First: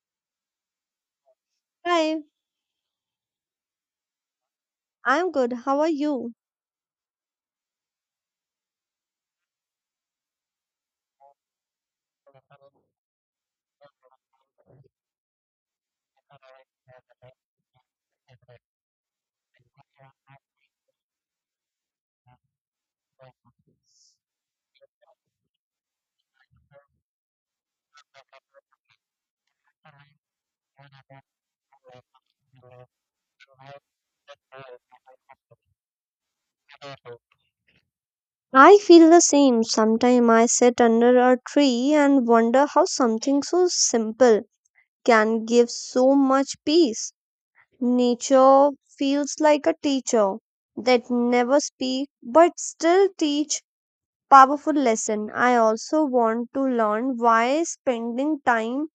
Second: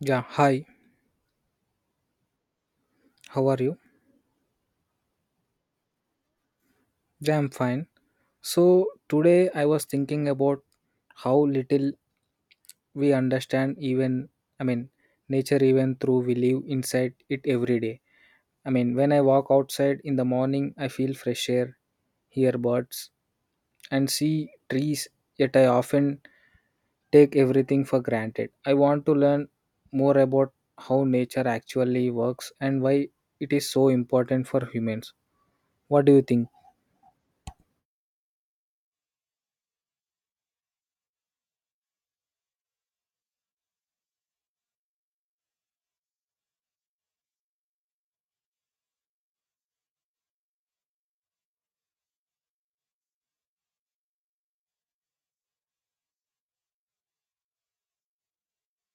Yeah, hi, Hi, how are you? I'm good. How are you? Yeah, I'm fine. So, today I was thinking about how little we understand, even, I mean, nature, even through we live inside it every day. I mean, when I walk outside in the morning, I feel fresh air, hear birds, and see trees, yet I often take everything for granted. I want to learn more about how nature actually works and why it is so important for humans. What do you think? I feel the same. Sometimes I sit under a tree and wonder how something so simple can give so much peace. Nature feels like a teacher that never speak but still teach powerful lesson. I also want to learn why spending time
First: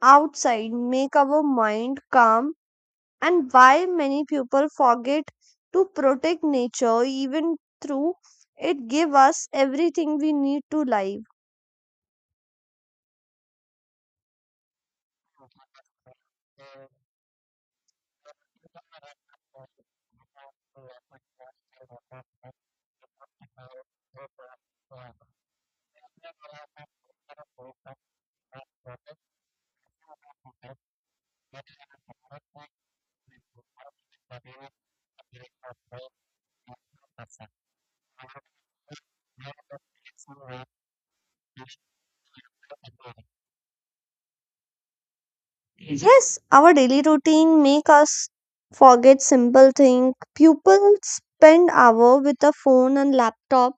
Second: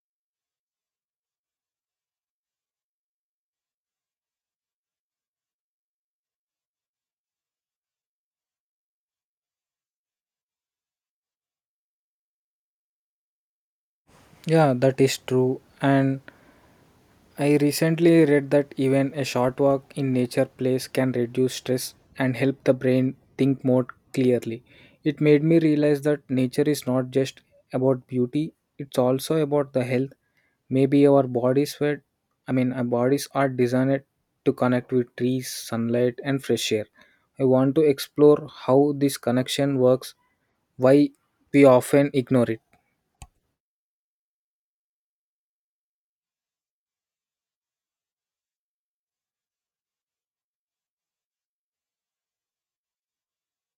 outside make our mind calm and why many people forget to protect nature even through it give us everything we need to live. Yeah, that is true. And I recently read that even a short walk in nature place can reduce stress and help the brain think more clearly. It made me realize that nature is not just about beauty, it's also about the health. Maybe our bodies were I mean our bodies are designed to connect with trees, sunlight and fresh air. I want to explore how this connection works, why we often ignore it. Yes, our daily routine make us forget simple thing. People spend hour with a phone and laptop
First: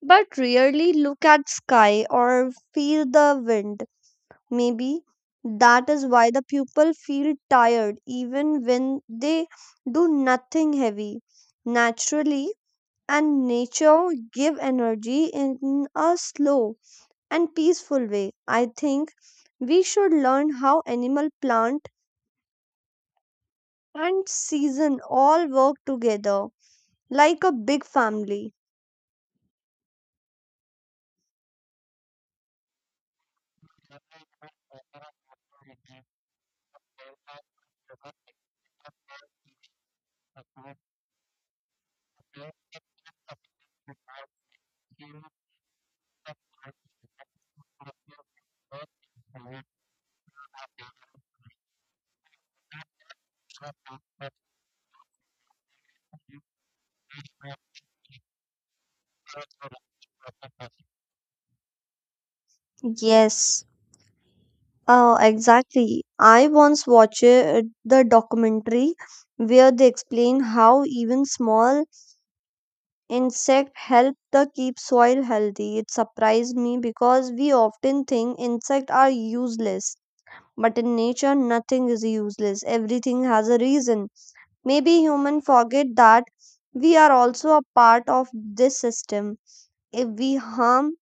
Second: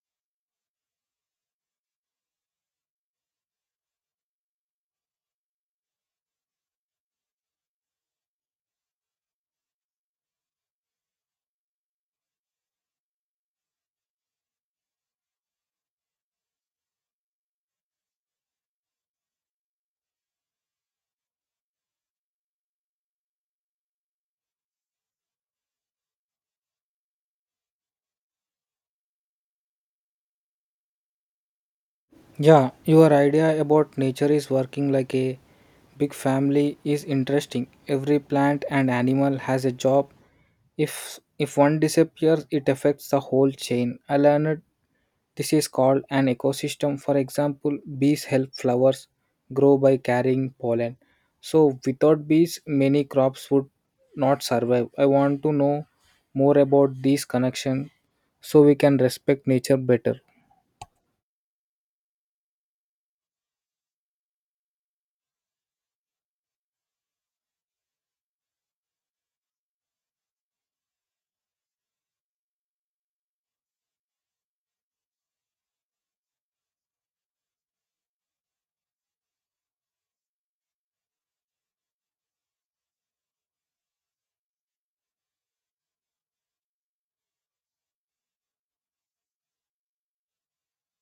but rarely look at sky or feel the wind. Maybe that is why the people feel tired even when they do nothing heavy naturally, and nature give energy in a slow and peaceful way. I think we should learn how animal, plant, and season all work together like a big family. Yeah, your idea about nature is working like a big family is interesting. Every plant and animal has a job. If one disappears, it affects the whole chain. I learned this is called an ecosystem. For example, bees help flowers grow by carrying pollen. So without bees, many crops would not survive. I want to know more about these connections so we can respect nature better. Yes, exactly. I once watched the documentary where they explain how even small insect help the keep soil healthy. It surprised me because we often think insects are useless. But in nature, nothing is useless. Everything has a reason. Maybe humans forget that we are also a part of this system. If we harm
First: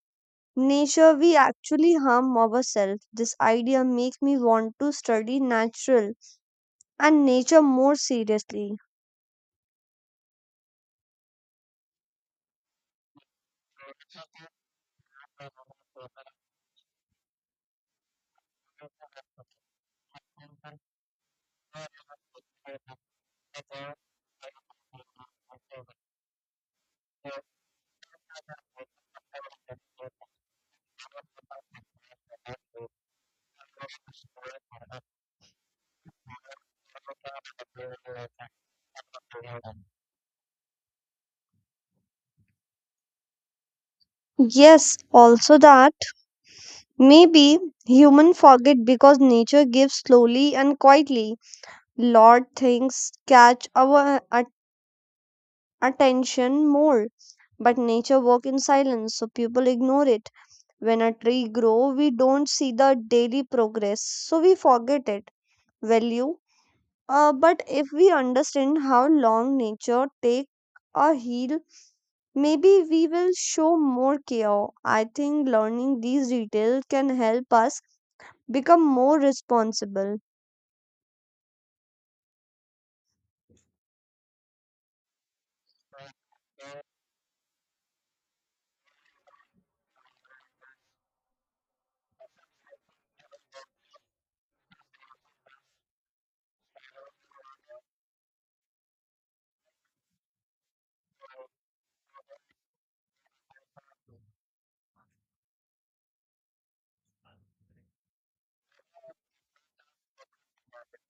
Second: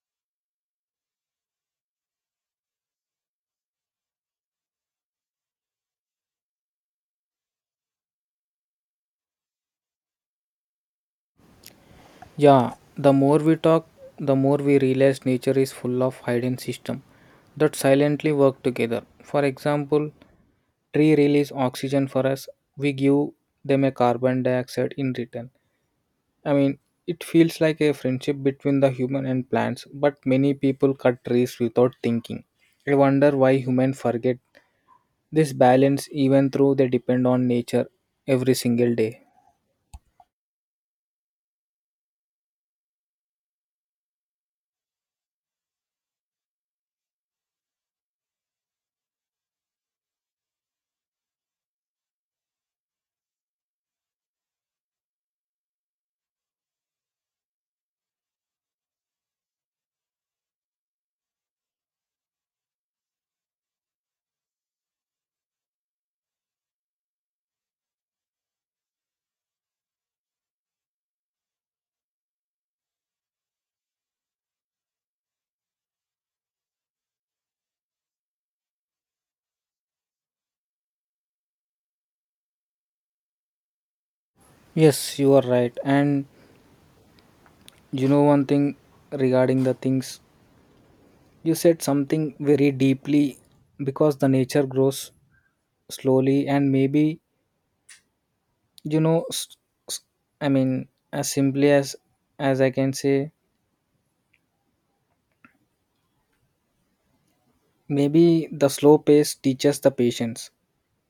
nature, we actually harm ourselves. This idea makes me want to study natural and nature more seriously. Yeah, the more we talk, the more we realize nature is full of hidden systems that silently work together. For example, tree release oxygen for us, we give them a carbon dioxide in return. I mean, it feels like a friendship between the human and plants, but many people cut trees without thinking. I wonder why humans forget this balance even though they depend on nature every single day. Yes, also that maybe human forget because nature gives slowly and quietly. Lot things catch our attention more, but nature work in silence so people ignore it. When a tree grow we don't see the daily progress, so we forget it value. But if we understand how long nature take a heal, maybe we will show more care. I think learning these details can help us become more responsible. Yes, you are right. And you know one thing regarding the things you said something very deeply because the nature grows slowly and maybe you know s- s- I mean as simply as I can say. Maybe the slow pace teaches the patience.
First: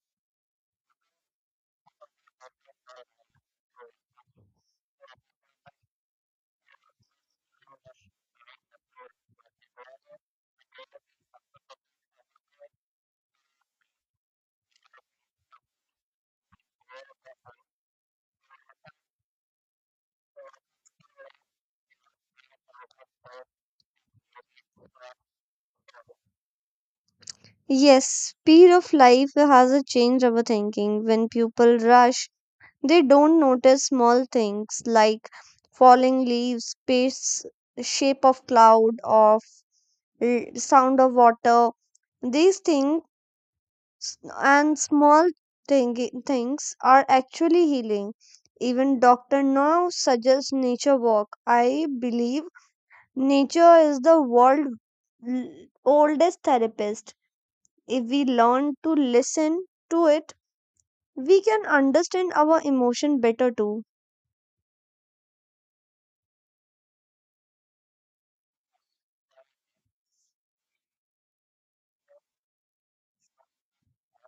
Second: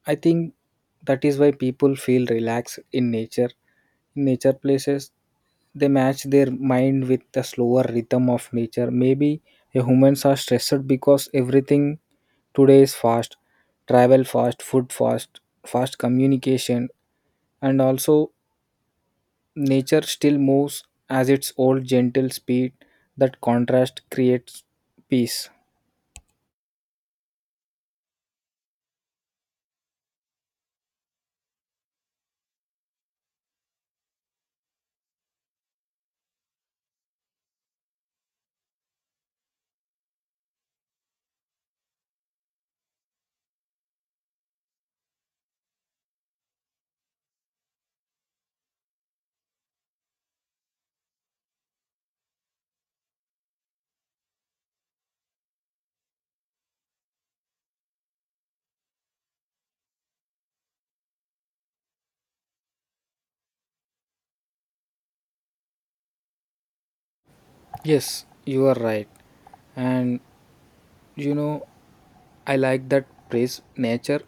I think that is why people feel relaxed in nature. In nature places, they match their mind with the slower rhythm of nature. Maybe humans are stressed because everything today is fast, travel fast, food fast, fast communication, and also nature still moves as its old gentle speed. That contrast creates peace. Yes, speed of life has changed our thinking. When people rush they don't notice small things like falling leaves, space, shape of cloud, sound of water. These things and small things are actually healing. Even doctor now suggests nature walk. I believe nature is the world l- oldest therapist. If we learn to listen to it, we can understand our emotion better too. Yes, you are right. And you know, I like that phrase, nature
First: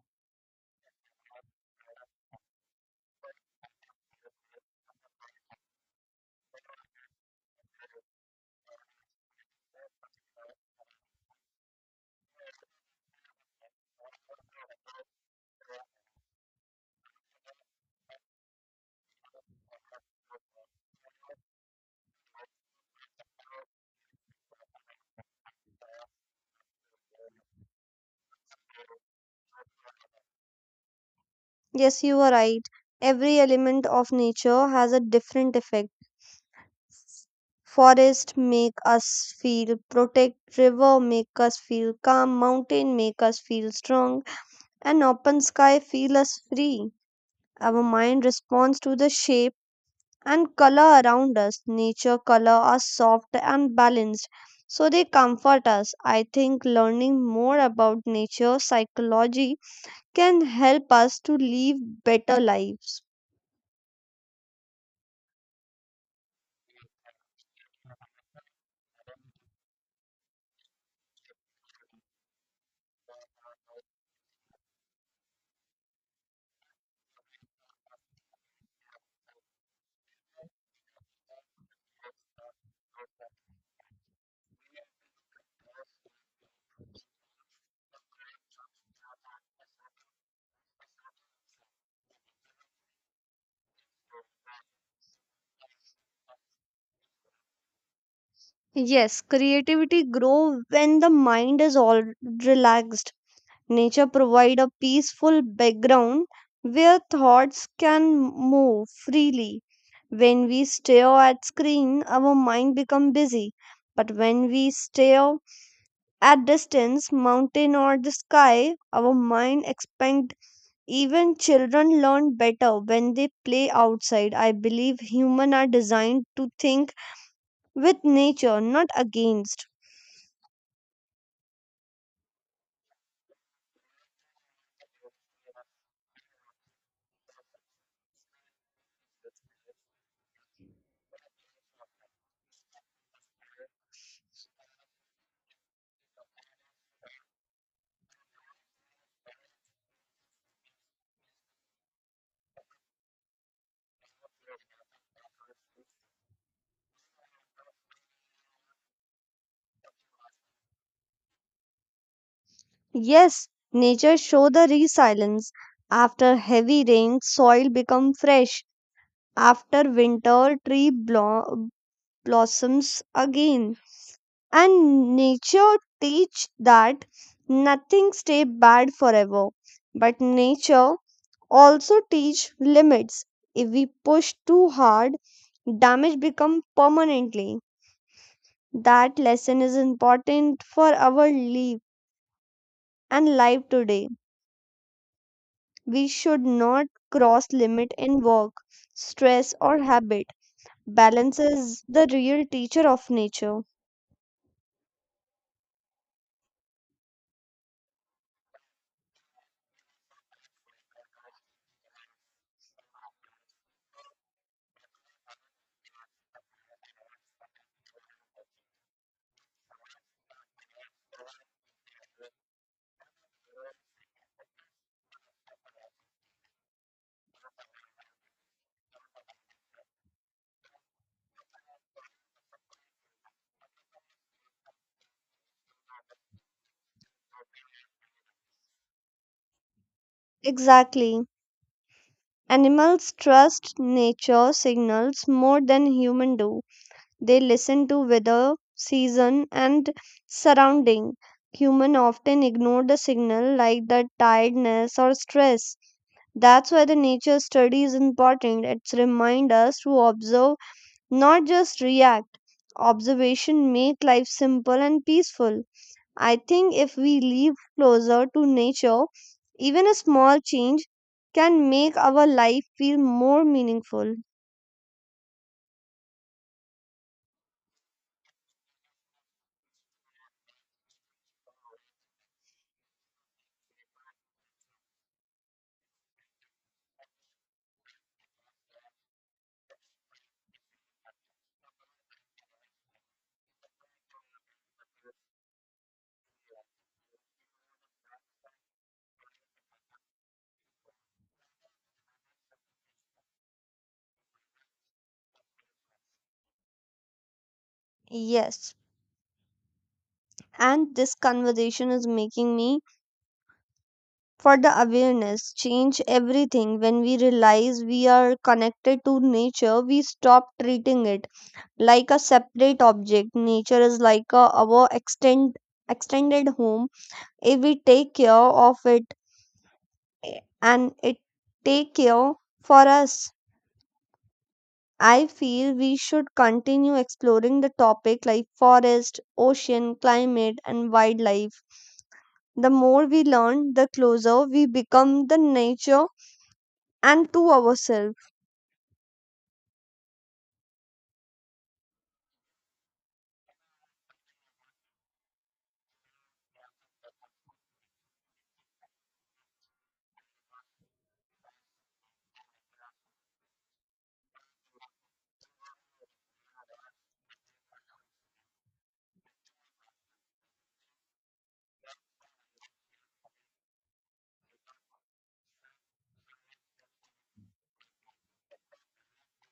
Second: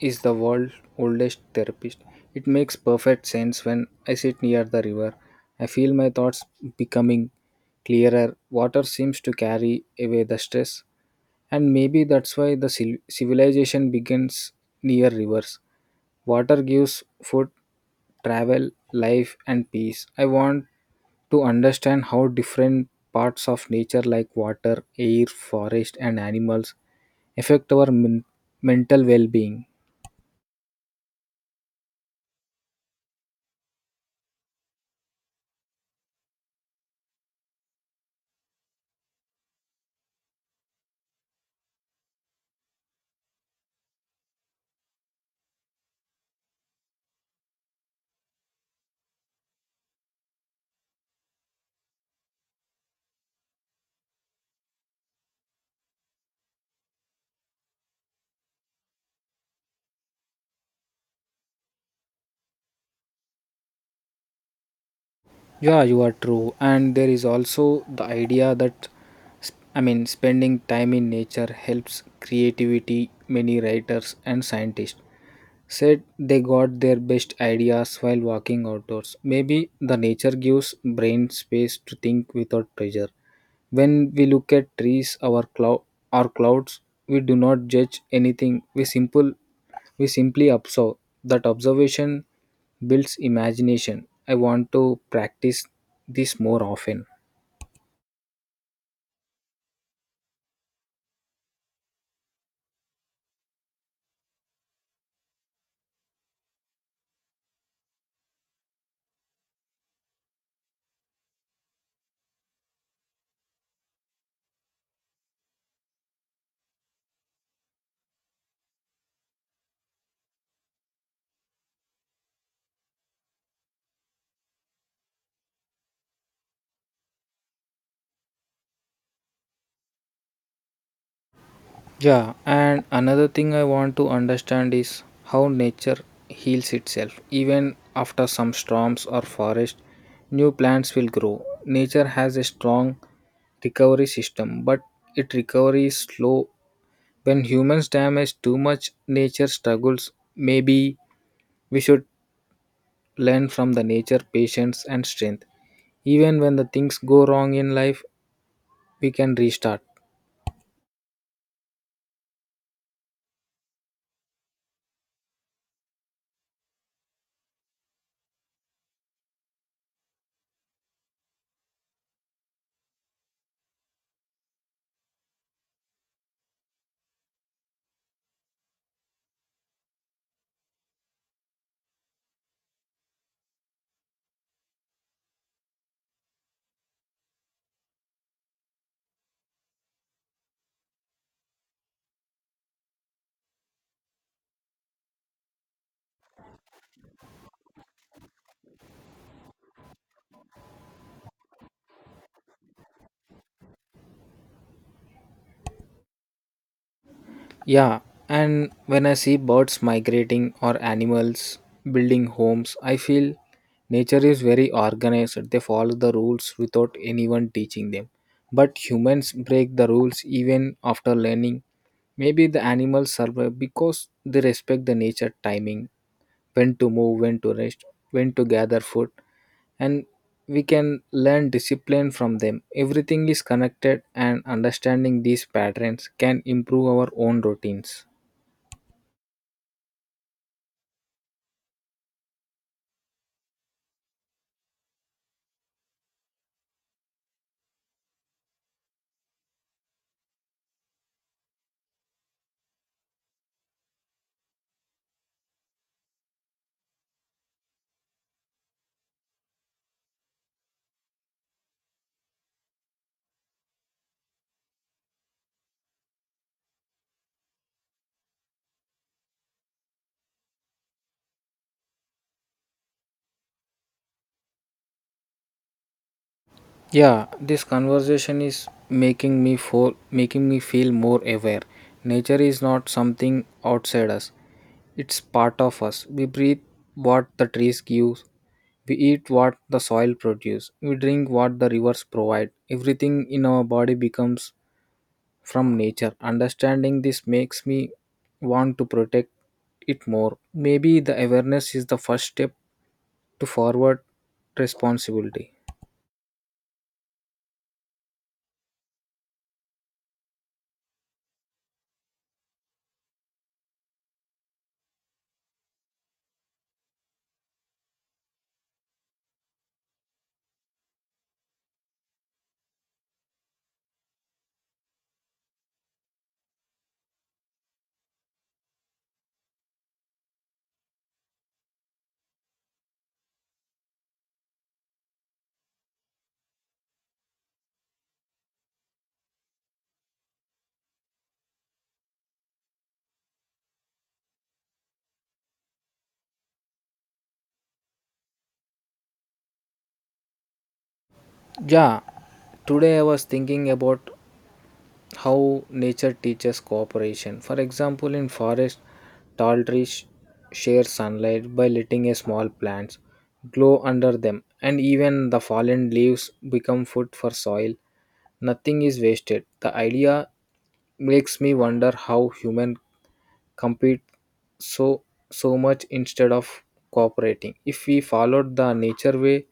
is the world's oldest therapist. It makes perfect sense when I sit near the river. I feel my thoughts becoming clearer. Water seems to carry away the stress, and maybe that's why the civilization begins near rivers. Water gives food, travel, life, and peace. I want to understand how different parts of nature, like water, air, forest, and animals, affect our mental well being. Yes, you are right. Every element of nature has a different effect. Forest make us feel protect, river make us feel calm, mountain make us feel strong, and open sky feel us free. Our mind responds to the shape and color around us. Nature color are soft and balanced, so they comfort us. I think learning more about nature psychology can help us to live better lives. Yeah, you are true. And there is also the idea that, I mean, spending time in nature helps creativity. Many writers and scientists said they got their best ideas while walking outdoors. Maybe the nature gives brain space to think without pressure. When we look at trees, our clouds, we do not judge anything. We simply observe. That observation builds imagination. I want to practice this more often. Yes, creativity grow when the mind is all relaxed. Nature provide a peaceful background where thoughts can move freely. When we stare at screen, our mind become busy. But when we stare at distance, mountain or the sky, our mind expand. Even children learn better when they play outside. I believe human are designed to think with nature, not against. Yeah, and another thing I want to understand is how nature heals itself. Even after some storms or forest, new plants will grow. Nature has a strong recovery system, but it recovery is slow. When humans damage too much, nature struggles. Maybe we should learn from the nature patience and strength. Even when the things go wrong in life, we can restart. Yes, nature show the resilience. After heavy rain, soil become fresh. After winter, tree blossoms again. And nature teach that nothing stay bad forever. But nature also teach limits. If we push too hard, damage become permanently. That lesson is important for our life and life today. We should not cross limit in work, stress or habit. Balance is the real teacher of nature. Yeah, and when I see birds migrating or animals building homes, I feel nature is very organized. They follow the rules without anyone teaching them. But humans break the rules even after learning. Maybe the animals survive because they respect the nature timing, when to move, when to rest, when to gather food, and we can learn discipline from them. Everything is connected, and understanding these patterns can improve our own routines. Exactly. Animals trust nature signals more than humans do. They listen to weather, season and surrounding. Human often ignore the signal like the tiredness or stress. That's why the nature study is important. It's remind us to observe, not just react. Observation make life simple and peaceful. I think if we live closer to nature, even a small change can make our life feel more meaningful. Yeah, this conversation is making me feel more aware. Nature is not something outside us. It's part of us. We breathe what the trees give. We eat what the soil produces. We drink what the rivers provide. Everything in our body becomes from nature. Understanding this makes me want to protect it more. Maybe the awareness is the first step to forward responsibility. Yes, and this conversation is making me for the awareness change everything. When we realize we are connected to nature we stop treating it like a separate object. Nature is like a, our extended home. If we take care of it, and it take care for us. I feel we should continue exploring the topic like forest, ocean, climate, and wildlife. The more we learn, the closer we become the nature and to ourselves. Yeah, today I was thinking about how nature teaches cooperation. For example, in forest, tall trees share sunlight by letting a small plants glow under them, and even the fallen leaves become food for soil. Nothing is wasted. The idea makes me wonder how human compete so so much instead of cooperating. If we followed the nature way,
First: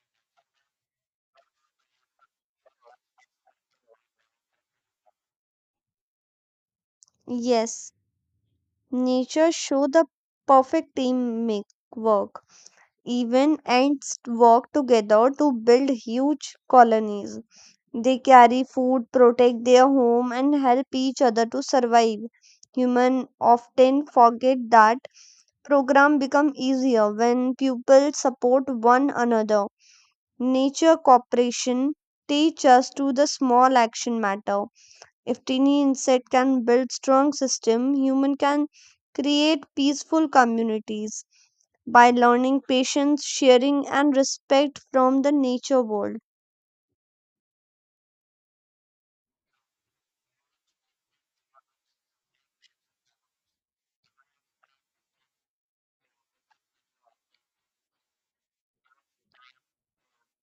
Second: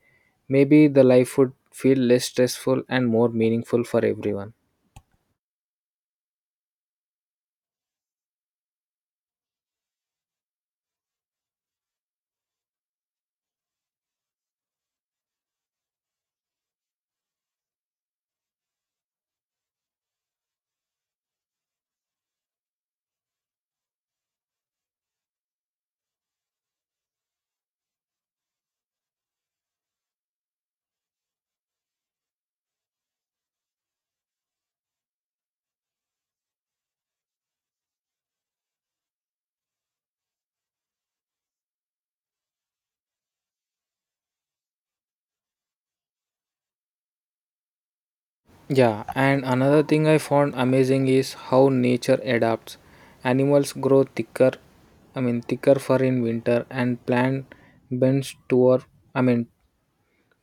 maybe the life would feel less stressful and more meaningful for everyone. Yes, nature show the perfect team make work. Even ants work together to build huge colonies. They carry food, protect their home, and help each other to survive. Humans often forget that program become easier when people support one another. Nature cooperation teach us to the small action matter. If tiny insect can build strong system, human can create peaceful communities by learning patience, sharing, and respect from the nature world. Yeah, and another thing I found amazing is how nature adapts. Animals grow thicker, I mean thicker fur in winter, and plant bends toward, I mean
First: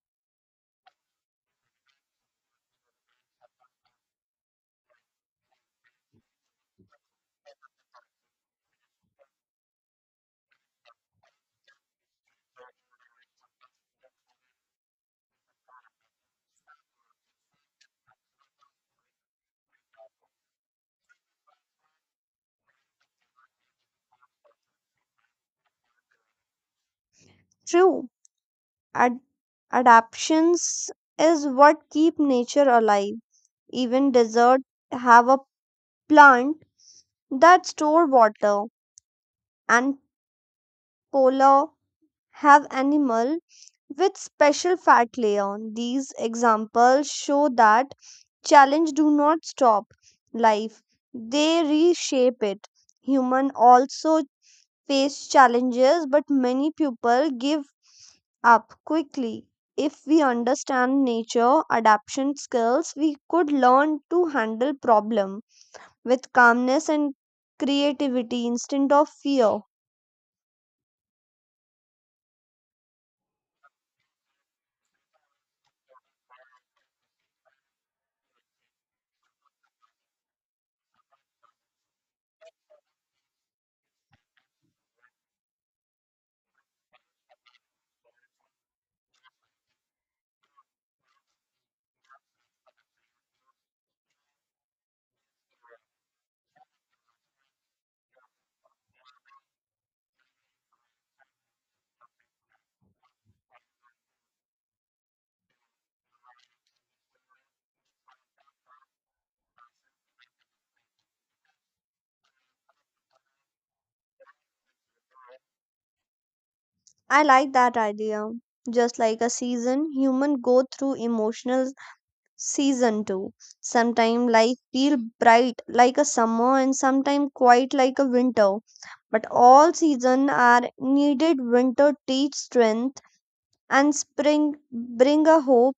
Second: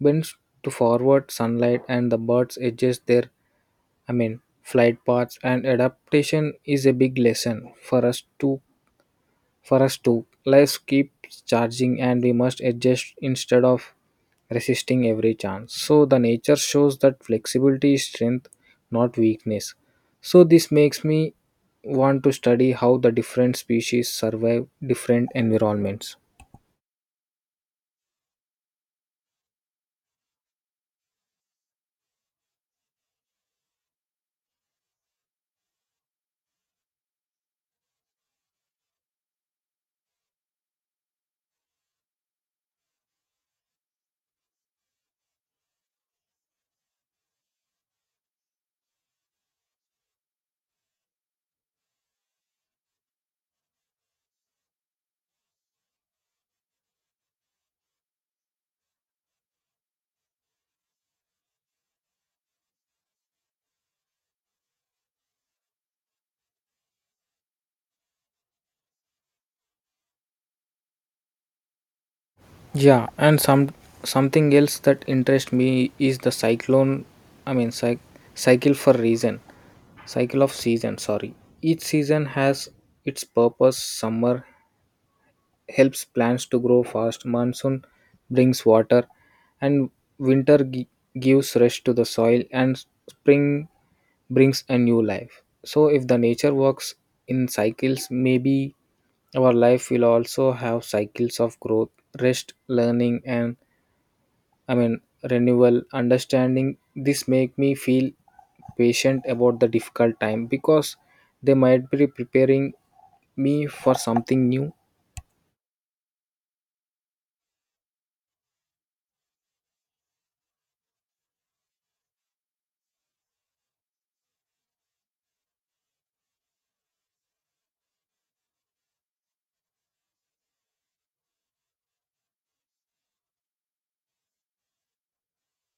bends to forward sunlight, and the birds adjust their, I mean, flight paths, and adaptation is a big lesson for us to life keeps charging, and we must adjust instead of resisting every chance. So the nature shows that flexibility is strength, not weakness. So this makes me want to study how the different species survive different environments. True. Ad- adaptions is what keep nature alive. Even deserts have a plant that store water, and polar have animal with special fat layer. These examples show that challenge do not stop life. They reshape it. Human also face challenges but many people give up quickly. If we understand nature adaptation skills, we could learn to handle problem with calmness and creativity instead of fear. Yeah, and something else that interests me is the cyclone. I mean, cycle for reason, cycle of season. Sorry, each season has its purpose. Summer helps plants to grow fast. Monsoon brings water, and winter gives rest to the soil, and spring brings a new life. So, if the nature works in cycles, maybe our life will also have cycles of growth, rest, learning, and I mean renewal, understanding. This make me feel patient about the difficult time because they might be preparing me for something new. I like that idea. Just like a season, human go through emotional season too. Sometimes life feel bright like a summer and sometimes quiet like a winter. But all season are needed. Winter teach strength and spring bring a hope.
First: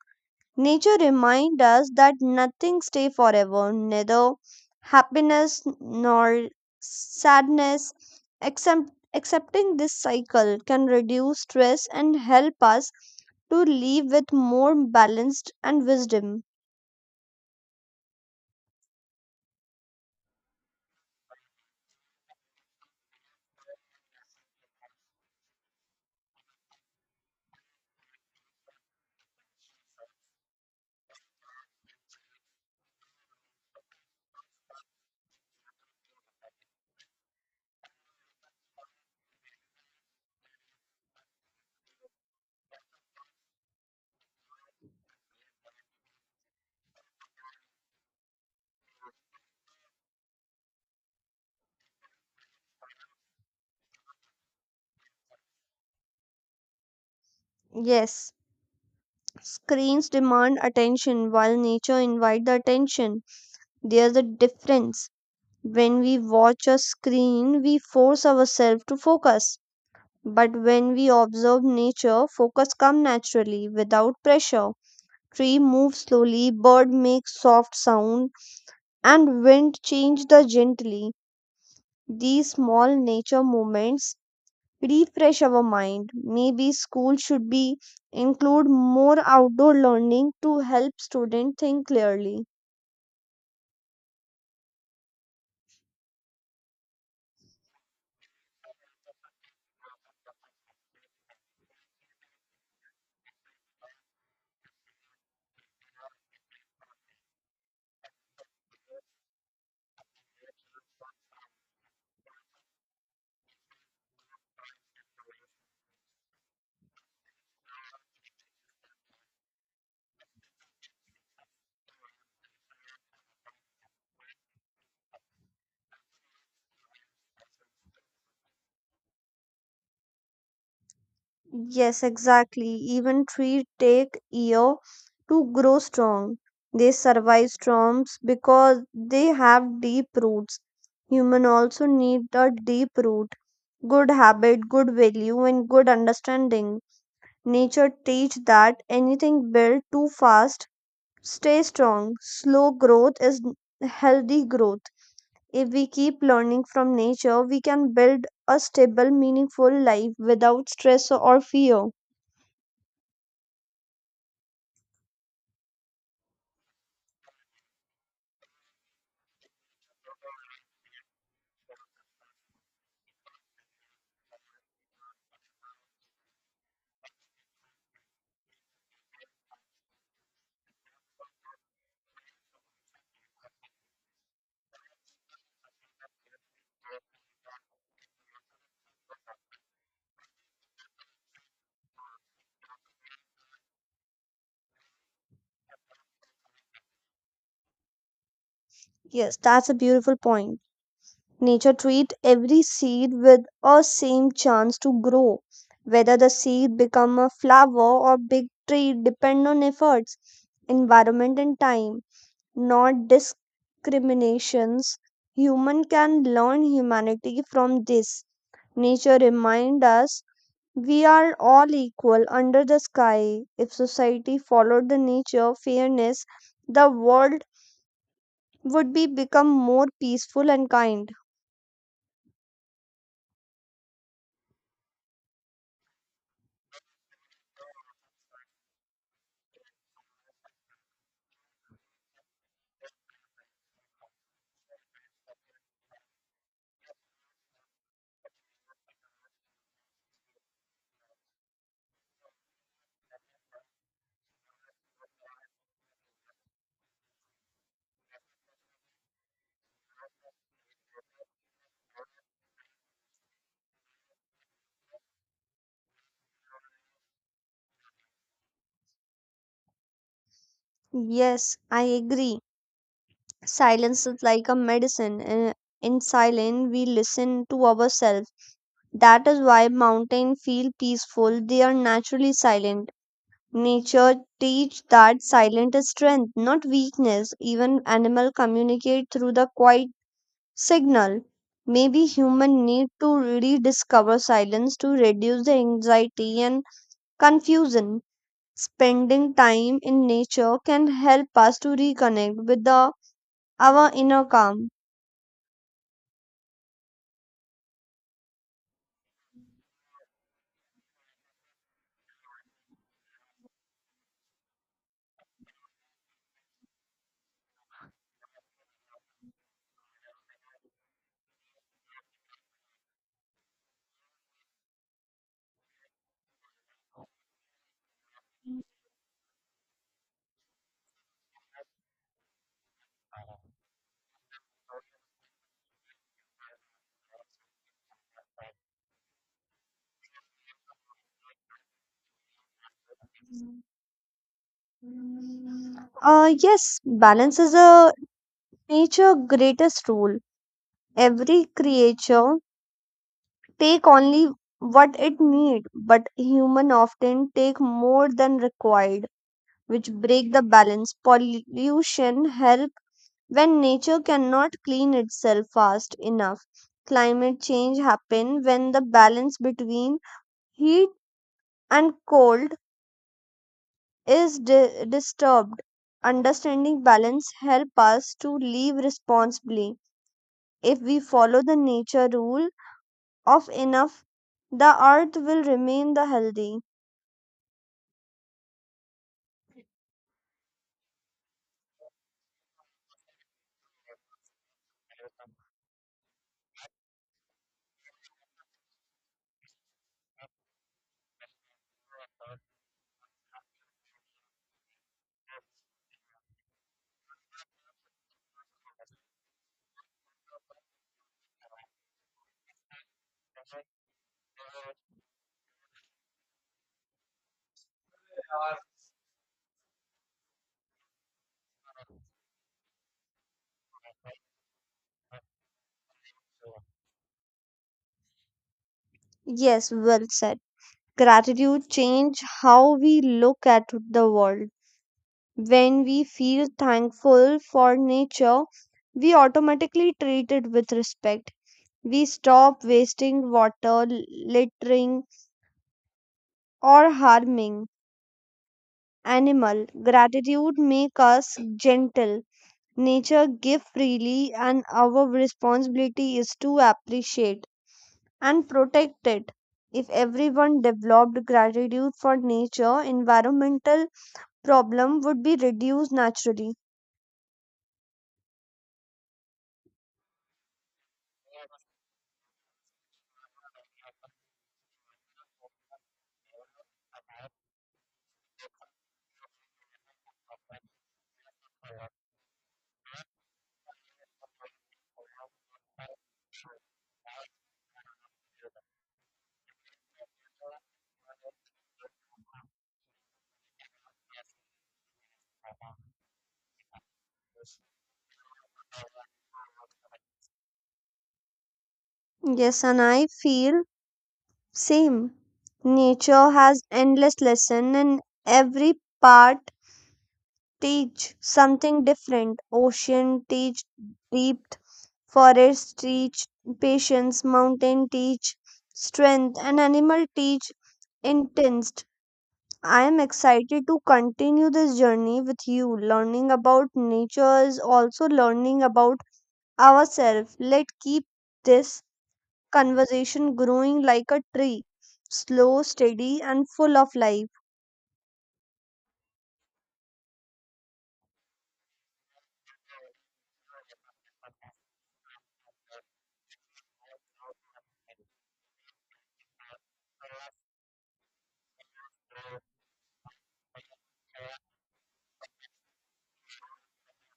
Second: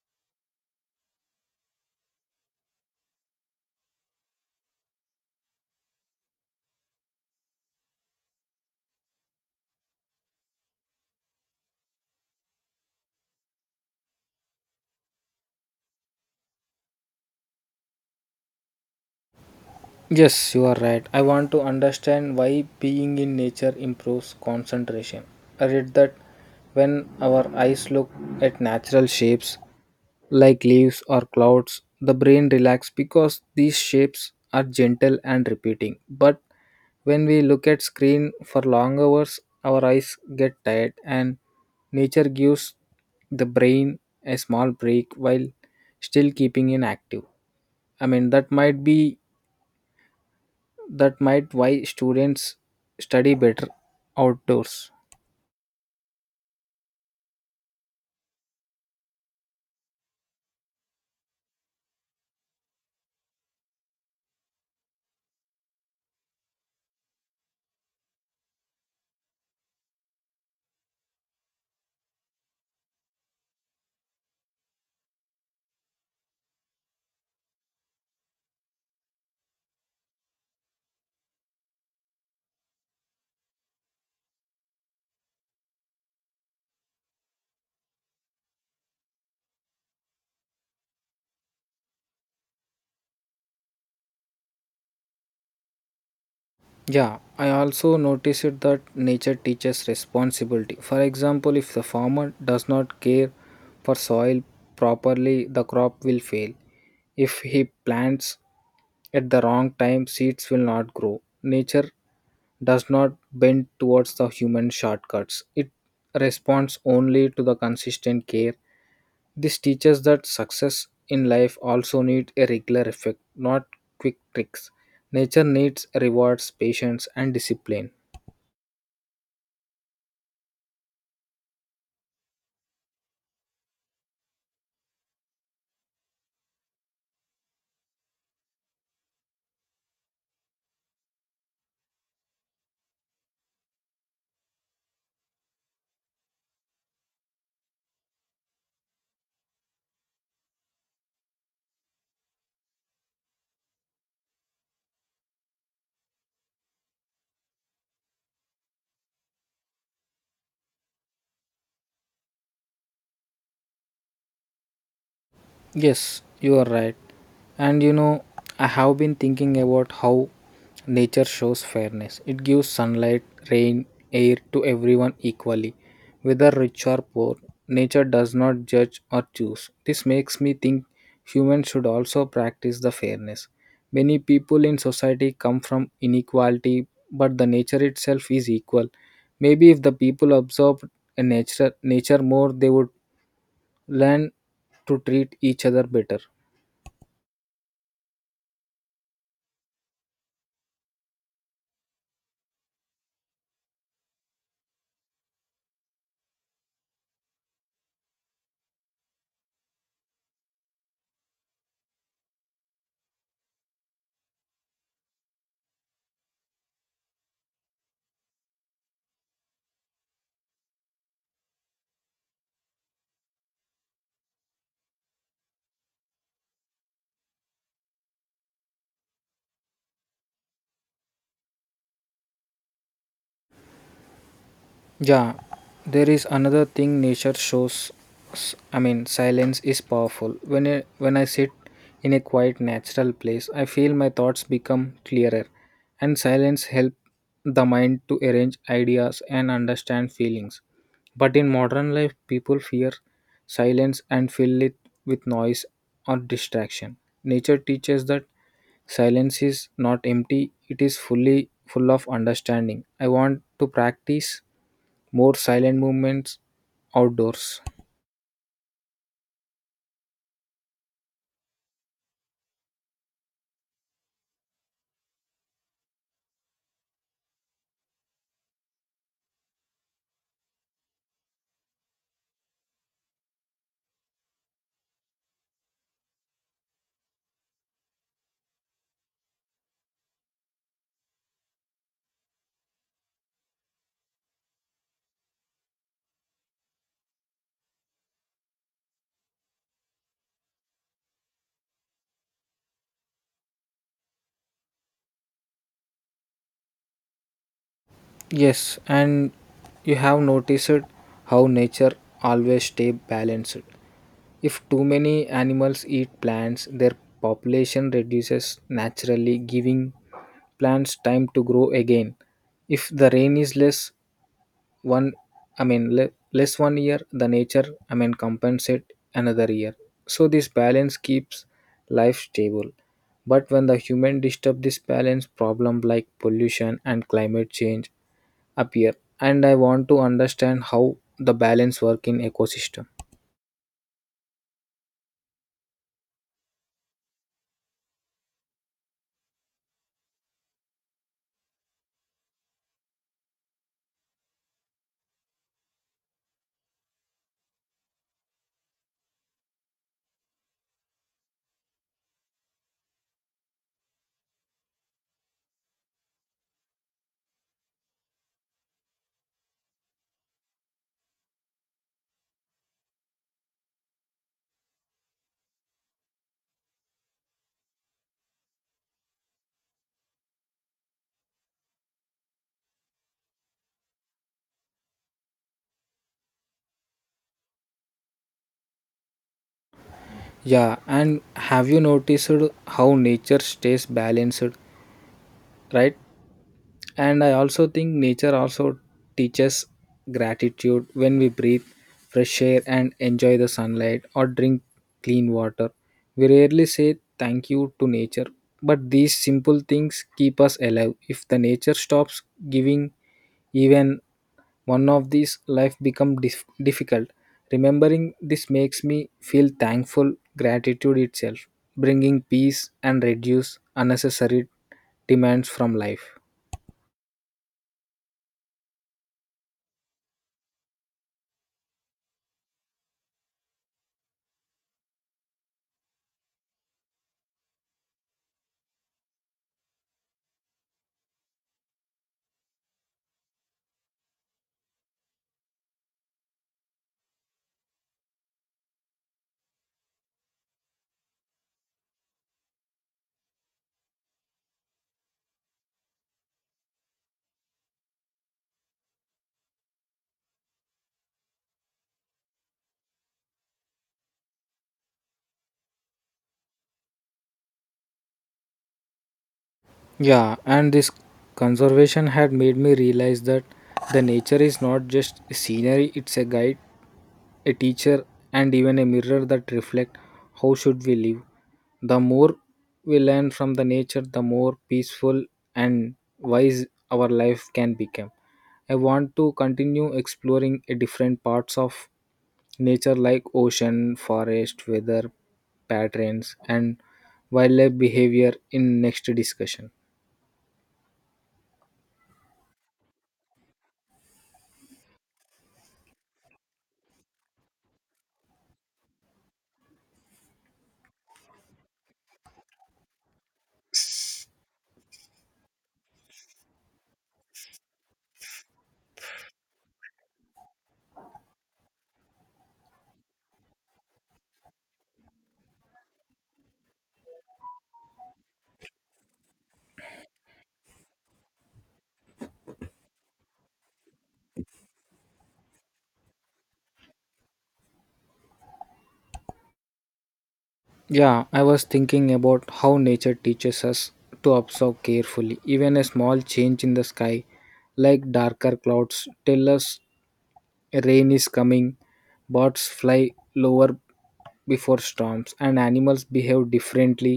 Nature reminds us that nothing stays forever, neither happiness nor sadness. Accepting this cycle can reduce stress and help us to live with more balanced and wisdom. Yes, you are right. I want to understand why being in nature improves concentration. I read that when our eyes look at natural shapes like leaves or clouds, the brain relaxes because these shapes are gentle and repeating. But when we look at screen for long hours, our eyes get tired, and nature gives the brain a small break while still keeping it active. I mean, that might why students study better outdoors. Yes, screens demand attention while nature invites the attention. There's a difference. When we watch a screen, we force ourselves to focus. But when we observe nature, focus come naturally without pressure. Tree moves slowly, bird makes soft sound, and wind change the gently. These small nature movements refresh our mind. Maybe school should be include more outdoor learning to help students think clearly. Yeah, I also noticed that nature teaches responsibility. For example, if the farmer does not care for soil properly, the crop will fail. If he plants at the wrong time, seeds will not grow. Nature does not bend towards the human shortcuts. It responds only to the consistent care. This teaches that success in life also needs a regular effect, not quick tricks. Nature needs rewards, patience, and discipline. Yes, exactly. Even trees take year to grow strong. They survive storms because they have deep roots. Human also need a deep root, good habit, good value, and good understanding. Nature teach that anything built too fast stay strong. Slow growth is healthy growth. If we keep learning from nature, we can build a stable, meaningful life without stress or fear. Yes, you are right. And I have been thinking about how nature shows fairness. It gives sunlight, rain, air to everyone equally, whether rich or poor. Nature does not judge or choose. This makes me think humans should also practice the fairness. Many people in society come from inequality, but the nature itself is equal. Maybe if the people observed a nature more, they would learn to treat each other better. Yes, that's a beautiful point. Nature treat every seed with a same chance to grow. Whether the seed become a flower or big tree depend on efforts, environment and time, not discriminations. Human can learn humanity from this. Nature remind us we are all equal under the sky. If society followed the nature fairness, the world would be become more peaceful and kind. Yeah, there is another thing nature shows. I mean, silence is powerful. When I sit in a quiet, natural place, I feel my thoughts become clearer, and silence help the mind to arrange ideas and understand feelings. But in modern life, people fear silence and fill it with noise or distraction. Nature teaches that silence is not empty; it is fully full of understanding. I want to practice more silent movements outdoors. Yes, I agree. Silence is like a medicine. In silence, we listen to ourselves. That is why mountains feel peaceful. They are naturally silent. Nature teach that silence is strength, not weakness. Even animal communicate through the quiet signal. Maybe human need to rediscover silence to reduce the anxiety and confusion. Spending time in nature can help us to reconnect with the our inner calm. Yes, and you have noticed how nature always stay balanced. If too many animals eat plants, their population reduces naturally, giving plants time to grow again. If the rain is less one I mean less one year, the nature, I mean, compensate another year. So this balance keeps life stable, but when the human disturb this balance, problem like pollution and climate change appear. And I want to understand how the balance work in ecosystem. Yes, balance is a nature greatest rule. Every creature take only what it need, but human often take more than required, which break the balance. Pollution help when nature cannot clean itself fast enough. Climate change happen when the balance between heat and cold is disturbed. Understanding balance help us to live responsibly. If we follow the nature rule of enough, the earth will remain the healthy. Yeah, and have you noticed how nature stays balanced, right? And I also think nature also teaches gratitude when we breathe fresh air and enjoy the sunlight or drink clean water. We rarely say thank you to nature, but these simple things keep us alive. If the nature stops giving even one of these, life become difficult. Remembering this makes me feel thankful, gratitude itself, bringing peace and reduce unnecessary demands from life. Yes, well said. Gratitude change how we look at the world. When we feel thankful for nature, we automatically treat it with respect. We stop wasting water, littering, or harming animal. Gratitude make us gentle. Nature give freely, and our responsibility is to appreciate and protect it. If everyone developed gratitude for nature, environmental problem would be reduced naturally. Yeah, and this conservation had made me realize that the nature is not just scenery, it's a guide, a teacher, and even a mirror that reflect how should we live. The more we learn from the nature, the more peaceful and wise our life can become. I want to continue exploring a different parts of nature like ocean, forest, weather patterns and wildlife behavior in next discussion. Yes, and I feel same. Nature has endless lesson, and every part teach something different. Ocean teach deep. Forests teach patience, mountain teach strength, and animal teach intense. I am excited to continue this journey with you, learning about nature is also learning about ourselves. Let's keep this conversation growing like a tree, slow, steady, and full of life. Yeah, I was thinking about how nature teaches us to observe carefully. Even a small change in the sky, like darker clouds, tell us rain is coming, birds fly lower before storms, and animals behave differently.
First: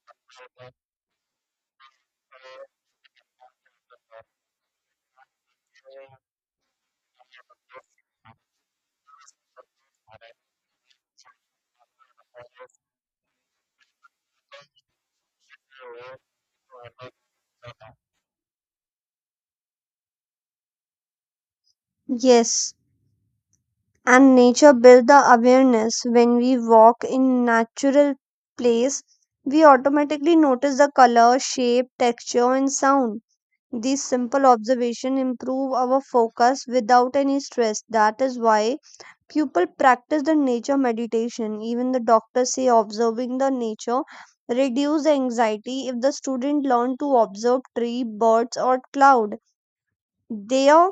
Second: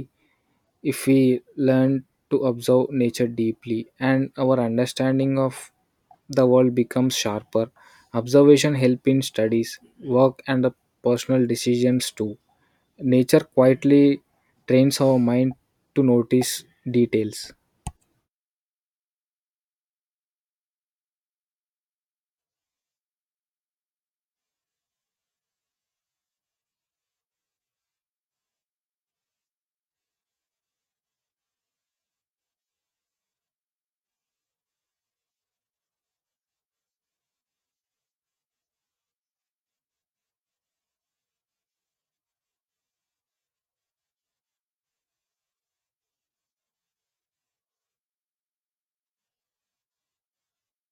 If we learn to observe nature deeply, and our understanding of the world becomes sharper. Observation help in studies, work and the personal decisions too. Nature quietly trains our mind to notice details. Yes. And nature build the awareness. When we walk in natural place we automatically notice the color shape texture and sound. These simple observation improve our focus without any stress. That is why people practice the nature meditation. Even the doctors say observing the nature reduce the anxiety. If the student learn to observe tree birds or cloud, their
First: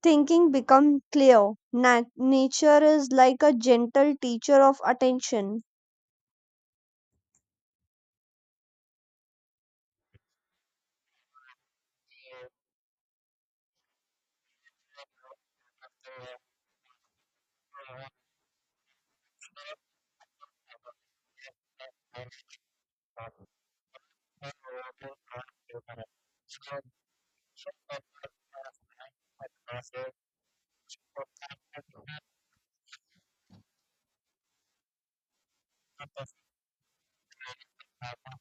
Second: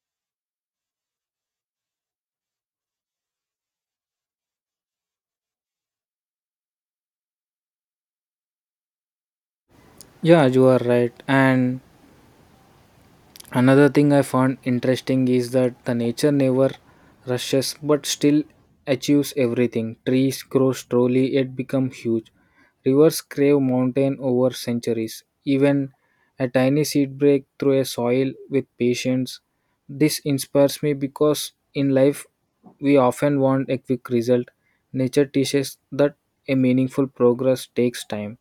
thinking become clear. Nature is like a gentle teacher of attention. Yeah, you are right, and another thing I found interesting is that the nature never rushes but still achieves everything. Trees grow slowly yet become huge. Rivers crave mountain over centuries. Even a tiny seed break through a soil with patience. This inspires me because in life we often want a quick result. Nature teaches that a meaningful progress takes time.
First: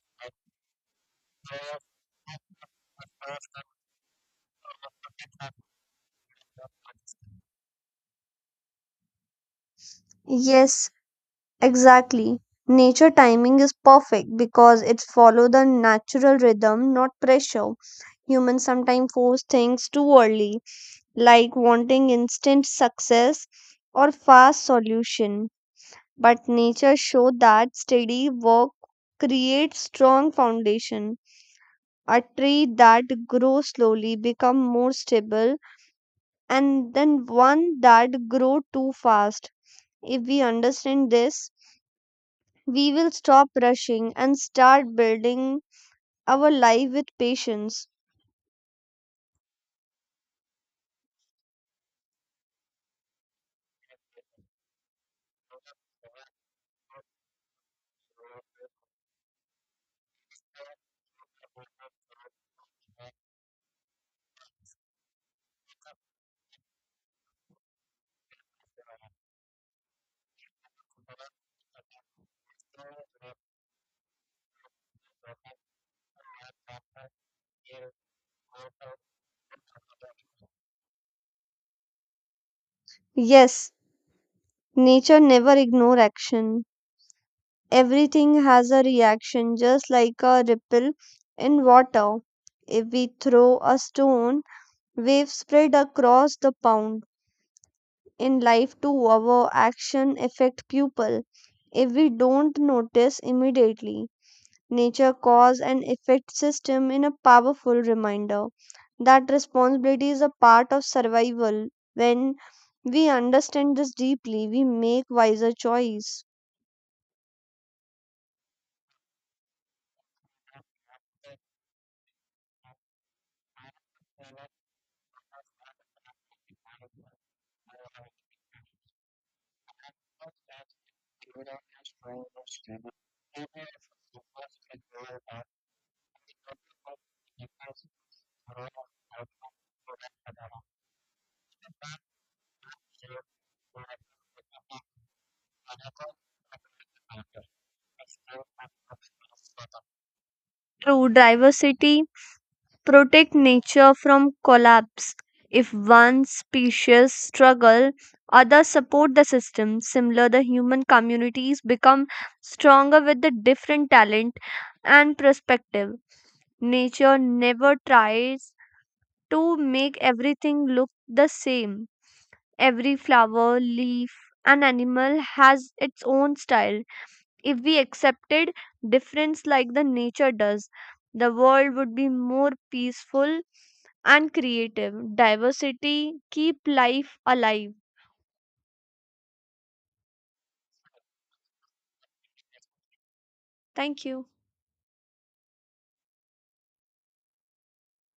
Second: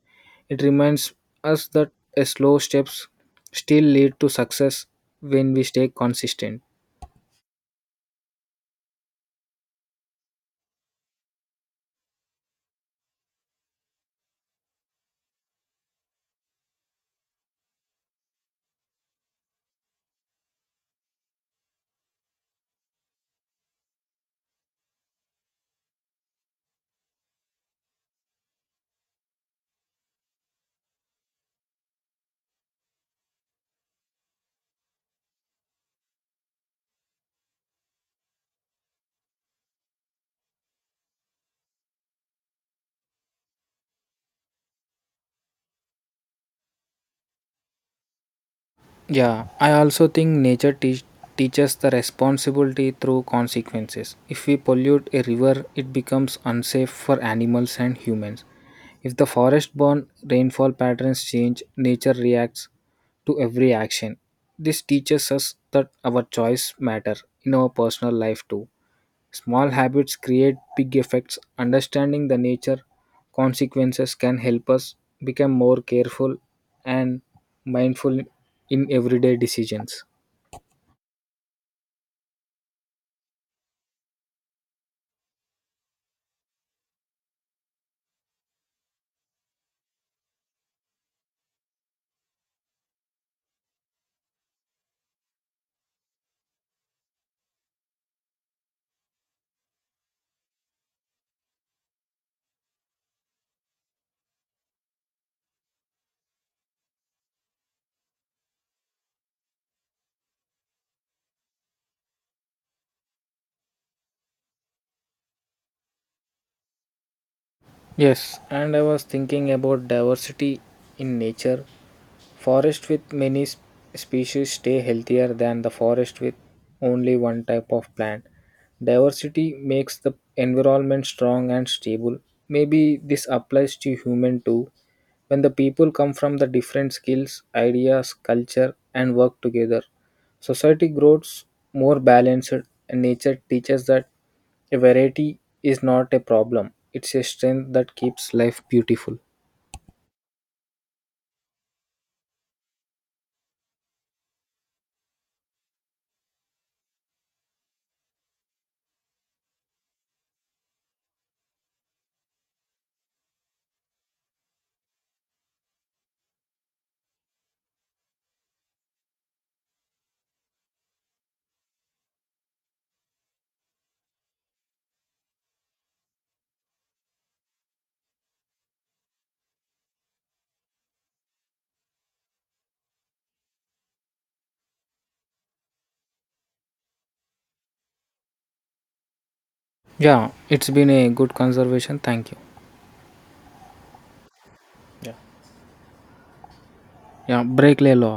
It reminds us that a slow steps still lead to success when we stay consistent. Yes, exactly. Nature timing is perfect because it follow the natural rhythm, not pressure. Humans sometimes force things too early, like wanting instant success or fast solution. But nature show that steady work creates strong foundation. A tree that grows slowly become more stable and then one that grow too fast. If we understand this, we will stop rushing and start building our life with patience. Yeah, I also think nature teaches the responsibility through consequences. If we pollute a river, it becomes unsafe for animals and humans. If the forest born rainfall patterns change, nature reacts to every action. This teaches us that our choice matter in our personal life too. Small habits create big effects. Understanding the nature consequences can help us become more careful and mindful in everyday decisions. Yes, nature never ignore action. Everything has a reaction just like a ripple in water. If we throw a stone, waves spread across the pond. In life too, our action affect people if we don't notice immediately. Nature cause and effect system in a powerful reminder that responsibility is a part of survival. When we understand this deeply, we make wiser choice. Yes, and I was thinking about diversity in nature. Forests with many species stay healthier than the forest with only one type of plant. Diversity makes the environment strong and stable. Maybe this applies to human too. When the people come from the different skills, ideas, culture and work together, society grows more balanced, and nature teaches that a variety is not a problem. It's a strength that keeps life beautiful. True diversity protect nature from collapse. If one species struggle, others support the system. Similar, the human communities become stronger with the different talent and perspective. Nature never tries to make everything look the same. Every flower, leaf, and animal has its own style. If we accepted difference like the nature does, the world would be more peaceful and creative. Diversity keep life alive. Yeah, it's been a good conservation. Thank you. Thank you. Ya, break ले लो